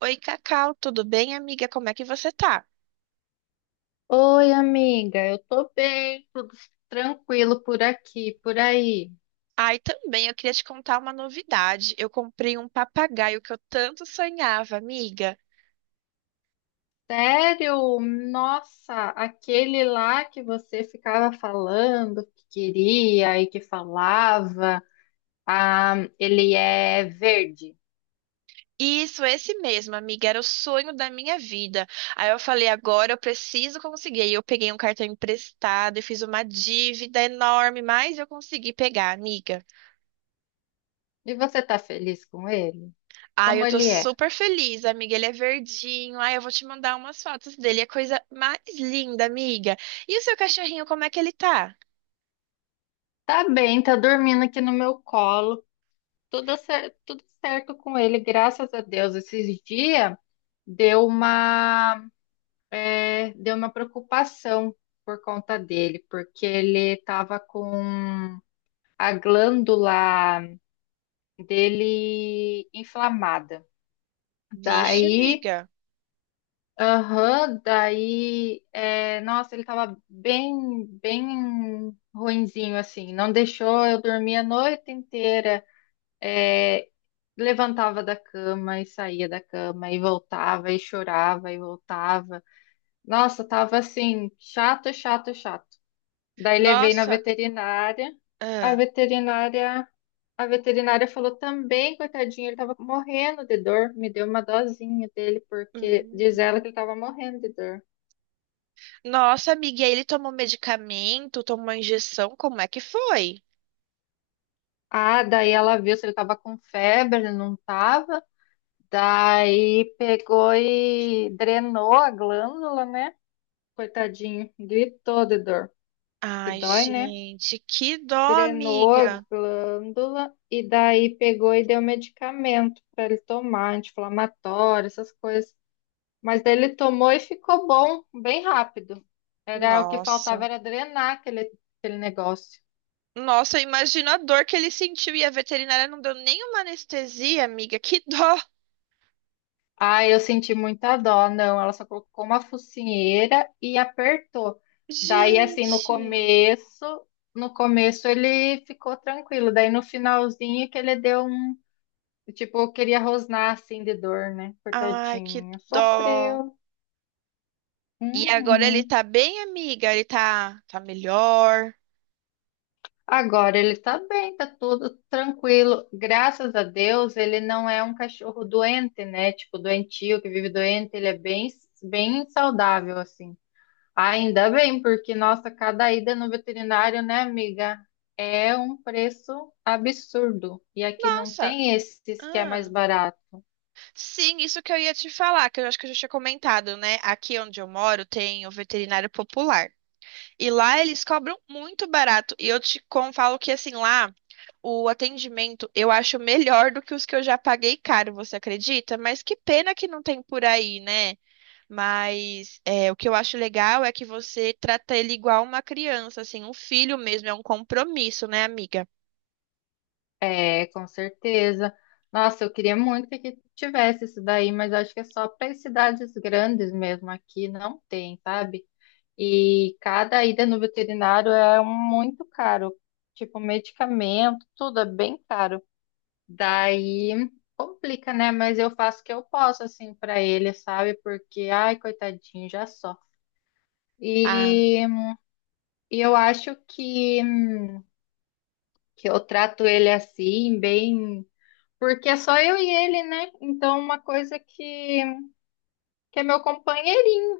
Oi, Cacau, tudo bem, amiga? Como é que você tá? Oi, amiga, eu tô bem, tudo tranquilo por aqui, por aí. Ai, também, eu queria te contar uma novidade. Eu comprei um papagaio que eu tanto sonhava, amiga. Sério? Nossa, aquele lá que você ficava falando que queria e que falava, ah, ele é verde. Isso, esse mesmo, amiga, era o sonho da minha vida. Aí eu falei, agora eu preciso conseguir. Aí eu peguei um cartão emprestado e fiz uma dívida enorme, mas eu consegui pegar, amiga. E você tá feliz com ele? Ai, Como eu tô ele é? super feliz, amiga. Ele é verdinho. Ai, eu vou te mandar umas fotos dele. É a coisa mais linda, amiga. E o seu cachorrinho, como é que ele tá? Tá bem, tá dormindo aqui no meu colo, tudo certo com ele, graças a Deus. Esses dias deu uma deu uma preocupação por conta dele, porque ele estava com a glândula dele inflamada. Vixe, Daí, amiga. aham, daí, é, nossa, ele estava bem ruinzinho assim. Não deixou eu dormir a noite inteira. É, Levantava da cama e saía da cama e voltava e chorava e voltava. Nossa, tava assim, chato. Daí levei na Nossa. veterinária. A Ah. veterinária, a veterinária falou também, coitadinho, ele estava morrendo de dor. Me deu uma dosinha dele, porque diz ela Hum. que ele estava morrendo de dor. Nossa, amiga, e aí ele tomou medicamento, tomou injeção, como é que foi? Ah, daí ela viu se ele estava com febre, ele não estava. Daí pegou e drenou a glândula, né? Coitadinho, gritou de dor, que Ai, dói, né? gente, que dó, Drenou a amiga. glândula e daí pegou e deu medicamento para ele tomar, anti-inflamatório, essas coisas. Mas ele tomou e ficou bom, bem rápido. Era o que Nossa. faltava era drenar aquele negócio. Nossa, imagina a dor que ele sentiu e a veterinária não deu nenhuma anestesia, amiga. Que dó. Ah, eu senti muita dó, não. Ela só colocou uma focinheira e apertou. Daí, assim, Gente. No começo ele ficou tranquilo. Daí no finalzinho que ele deu um, tipo, queria rosnar assim de dor, né? Ai, que Coitadinho, dó. sofreu. E agora ele Uhum. tá bem, amiga? Ele tá melhor. Agora ele tá bem, tá tudo tranquilo. Graças a Deus, ele não é um cachorro doente, né? Tipo, doentio, que vive doente, bem saudável, assim. Ainda bem, porque, nossa, cada ida no veterinário, né, amiga, é um preço absurdo. E aqui não Nossa. tem esses que é mais barato. Sim, isso que eu ia te falar, que eu acho que eu já tinha comentado, né? Aqui onde eu moro tem o veterinário popular. E lá eles cobram muito barato. E eu falo que assim, lá o atendimento eu acho melhor do que os que eu já paguei caro, você acredita? Mas que pena que não tem por aí, né? Mas é, o que eu acho legal é que você trata ele igual uma criança, assim, um filho mesmo, é um compromisso, né, amiga? É, com certeza. Nossa, eu queria muito que aqui tivesse isso daí, mas acho que é só para cidades grandes mesmo. Aqui não tem, sabe? E cada ida no veterinário muito caro. Tipo, medicamento, tudo é bem caro. Daí complica, né? Mas eu faço o que eu posso, assim, pra ele, sabe? Porque, ai, coitadinho, já só. Ah, E, e eu acho que eu trato ele assim, bem. Porque é só eu e ele, né? Então, uma coisa que é meu companheirinho,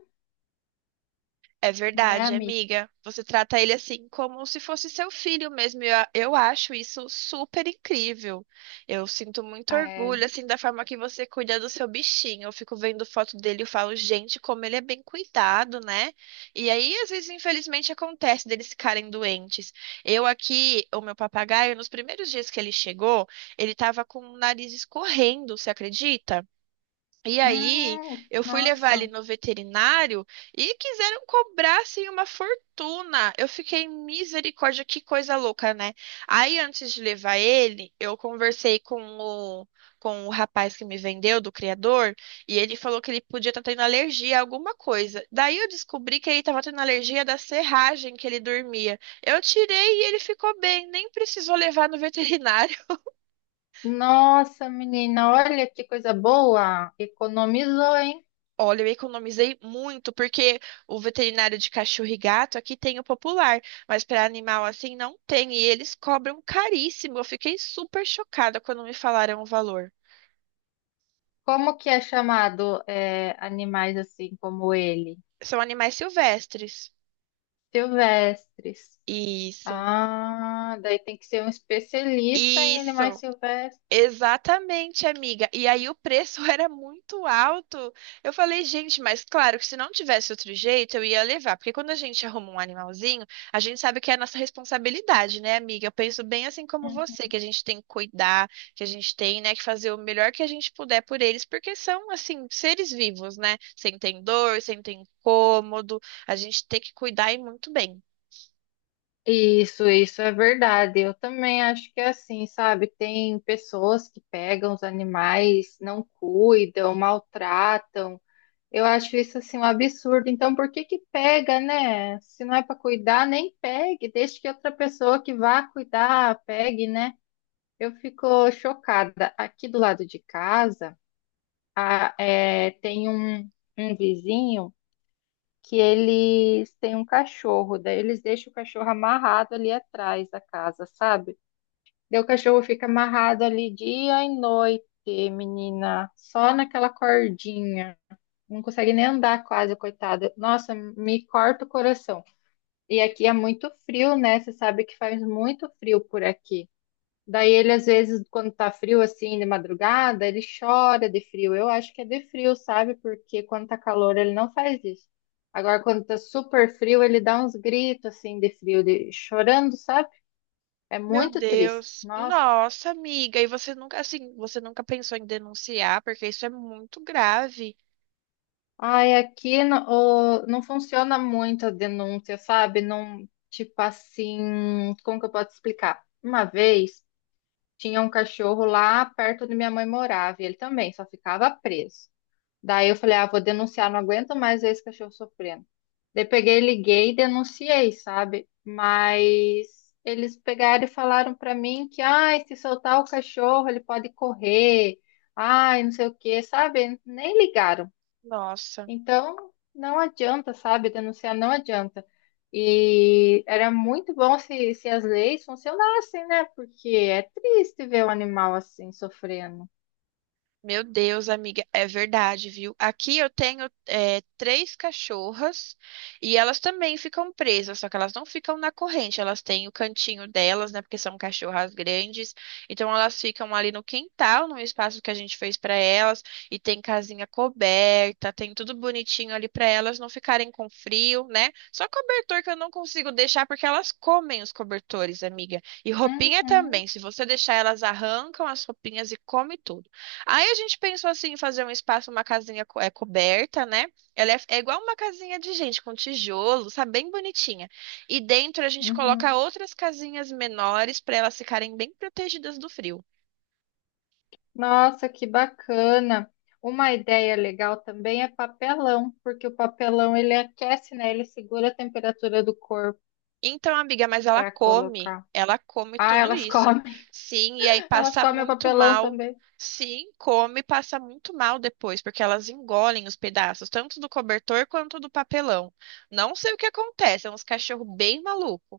é né, verdade, amiga? amiga. Você trata ele assim como se fosse seu filho mesmo. Eu acho isso super incrível. Eu sinto muito É. orgulho assim da forma que você cuida do seu bichinho. Eu fico vendo foto dele e falo, gente, como ele é bem cuidado, né? E aí, às vezes, infelizmente, acontece deles ficarem doentes. Eu aqui, o meu papagaio, nos primeiros dias que ele chegou, ele tava com o nariz escorrendo, você acredita? E aí, eu fui levar ele nossa. no veterinário e quiseram cobrar assim uma fortuna. Eu fiquei misericórdia, que coisa louca, né? Aí, antes de levar ele, eu conversei com o rapaz que me vendeu, do criador, e ele falou que ele podia estar tendo alergia a alguma coisa. Daí, eu descobri que ele estava tendo alergia da serragem que ele dormia. Eu tirei e ele ficou bem, nem precisou levar no veterinário. Nossa, menina, olha que coisa boa! Economizou, hein? Olha, eu economizei muito, porque o veterinário de cachorro e gato aqui tem o popular, mas para animal assim não tem, e eles cobram caríssimo. Eu fiquei super chocada quando me falaram o valor. Como que é chamado, é, animais assim como ele? São animais silvestres. Silvestres. Isso, Ah, daí tem que ser um especialista em animais isso. silvestres. Exatamente, amiga. E aí o preço era muito alto. Eu falei, gente, mas claro que se não tivesse outro jeito, eu ia levar. Porque quando a gente arruma um animalzinho, a gente sabe que é a nossa responsabilidade, né, amiga? Eu penso bem assim como você, que a gente tem que cuidar, que a gente tem, né, que fazer o melhor que a gente puder por eles, porque são, assim, seres vivos, né? Sem ter dor, sem ter incômodo. A gente tem que cuidar e muito bem. Isso é verdade. Eu também acho que é assim, sabe? Tem pessoas que pegam os animais, não cuidam, maltratam. Eu acho isso assim um absurdo. Então, por que que pega, né? Se não é para cuidar, nem pegue. Deixe que outra pessoa que vá cuidar pegue, né? Eu fico chocada. Aqui do lado de casa, tem um vizinho que eles têm um cachorro. Daí eles deixam o cachorro amarrado ali atrás da casa, sabe? Daí o cachorro fica amarrado ali dia e noite, menina, só naquela cordinha não consegue nem andar quase, coitada. Nossa, me corta o coração. E aqui é muito frio, né? Você sabe que faz muito frio por aqui. Daí ele, às vezes, quando tá frio assim, de madrugada, ele chora de frio. Eu acho que é de frio, sabe? Porque quando tá calor, ele não faz isso. Agora, quando tá super frio, ele dá uns gritos assim de frio, de chorando, sabe? É Meu muito triste. Deus. Nossa. Nossa, amiga, e você nunca, assim, você nunca pensou em denunciar, porque isso é muito grave. Ai, aqui no- o- não funciona muito a denúncia, sabe? Não, tipo assim, como que eu posso explicar? Uma vez tinha um cachorro lá perto onde minha mãe morava, e ele também só ficava preso. Daí eu falei, ah, vou denunciar, não aguento mais ver esse cachorro sofrendo. Daí peguei, liguei e denunciei, sabe? Mas eles pegaram e falaram pra mim que, ai, se soltar o cachorro, ele pode correr. Ai, não sei o quê, sabe? Nem ligaram Nossa. então, não adianta, sabe? Denunciar não adianta. E era muito bom se as leis funcionassem, né? Porque é triste ver o animal assim sofrendo. Meu Deus, amiga, é verdade, viu? Aqui eu tenho é, três cachorras e elas também ficam presas, só que elas não ficam na corrente, elas têm o cantinho delas, né? Porque são cachorras grandes, então elas ficam ali no quintal, no espaço que a gente fez para elas, e tem casinha coberta, tem tudo bonitinho ali para elas não ficarem com frio, né? Só cobertor que eu não consigo deixar porque elas comem os cobertores, amiga. E roupinha Uhum, também, se você deixar elas arrancam as roupinhas e come tudo. Aí a gente pensou assim, em fazer um espaço, uma coberta, né? É igual uma casinha de gente, com tijolo, sabe? Bem bonitinha. E dentro a gente coloca uhum. outras casinhas menores para elas ficarem bem protegidas do frio. Nossa, que bacana. Uma ideia legal também é papelão, porque o papelão ele aquece, né? Ele segura a temperatura do corpo Então, amiga, mas para colocar. ela come Ah, tudo elas isso. comem. Sim, e aí Elas passa comem o muito papelão mal. também. Sim, come, e passa muito mal depois, porque elas engolem os pedaços, tanto do cobertor quanto do papelão. Não sei o que acontece, é uns cachorros bem malucos.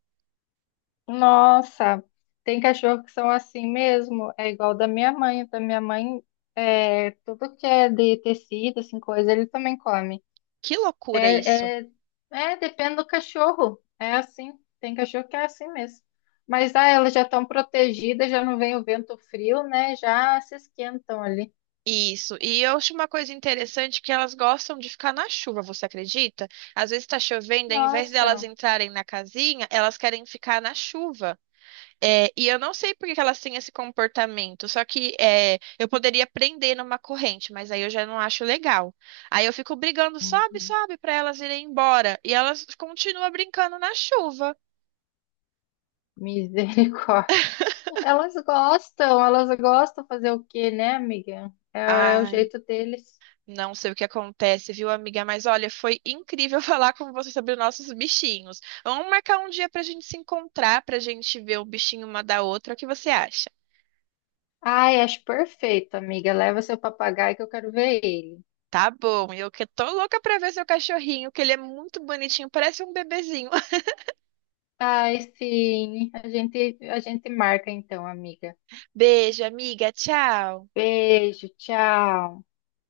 Nossa, tem cachorro que são assim mesmo. É igual da minha mãe. Da minha mãe, é, tudo que é de tecido, assim, coisa, ele também come. Que loucura isso. É, é, É, depende do cachorro. É assim. Tem cachorro que é assim mesmo. Mas ah, elas já estão protegidas, já não vem o vento frio, né? Já se esquentam ali. Isso, e eu acho uma coisa interessante que elas gostam de ficar na chuva, você acredita? Às vezes está chovendo, ao invés delas Nossa, entrarem na casinha, elas querem ficar na chuva. É, e eu não sei por que que elas têm esse comportamento, só que eu poderia prender numa corrente, mas aí eu já não acho legal. Aí eu fico brigando, sobe, sobe, para elas irem embora, e elas continuam brincando na chuva. misericórdia. Elas gostam fazer o quê, né, amiga? É, é o Ai. jeito deles. Não sei o que acontece, viu, amiga? Mas olha, foi incrível falar com você sobre os nossos bichinhos. Vamos marcar um dia pra gente se encontrar, pra gente ver o bichinho uma da outra. O que você acha? Ai, acho perfeito, amiga. Leva seu papagaio que eu quero ver ele. Tá bom, eu que tô louca pra ver seu cachorrinho, que ele é muito bonitinho, parece um bebezinho. Ai, sim. A gente marca então, amiga. Beijo, amiga. Tchau. Beijo, tchau.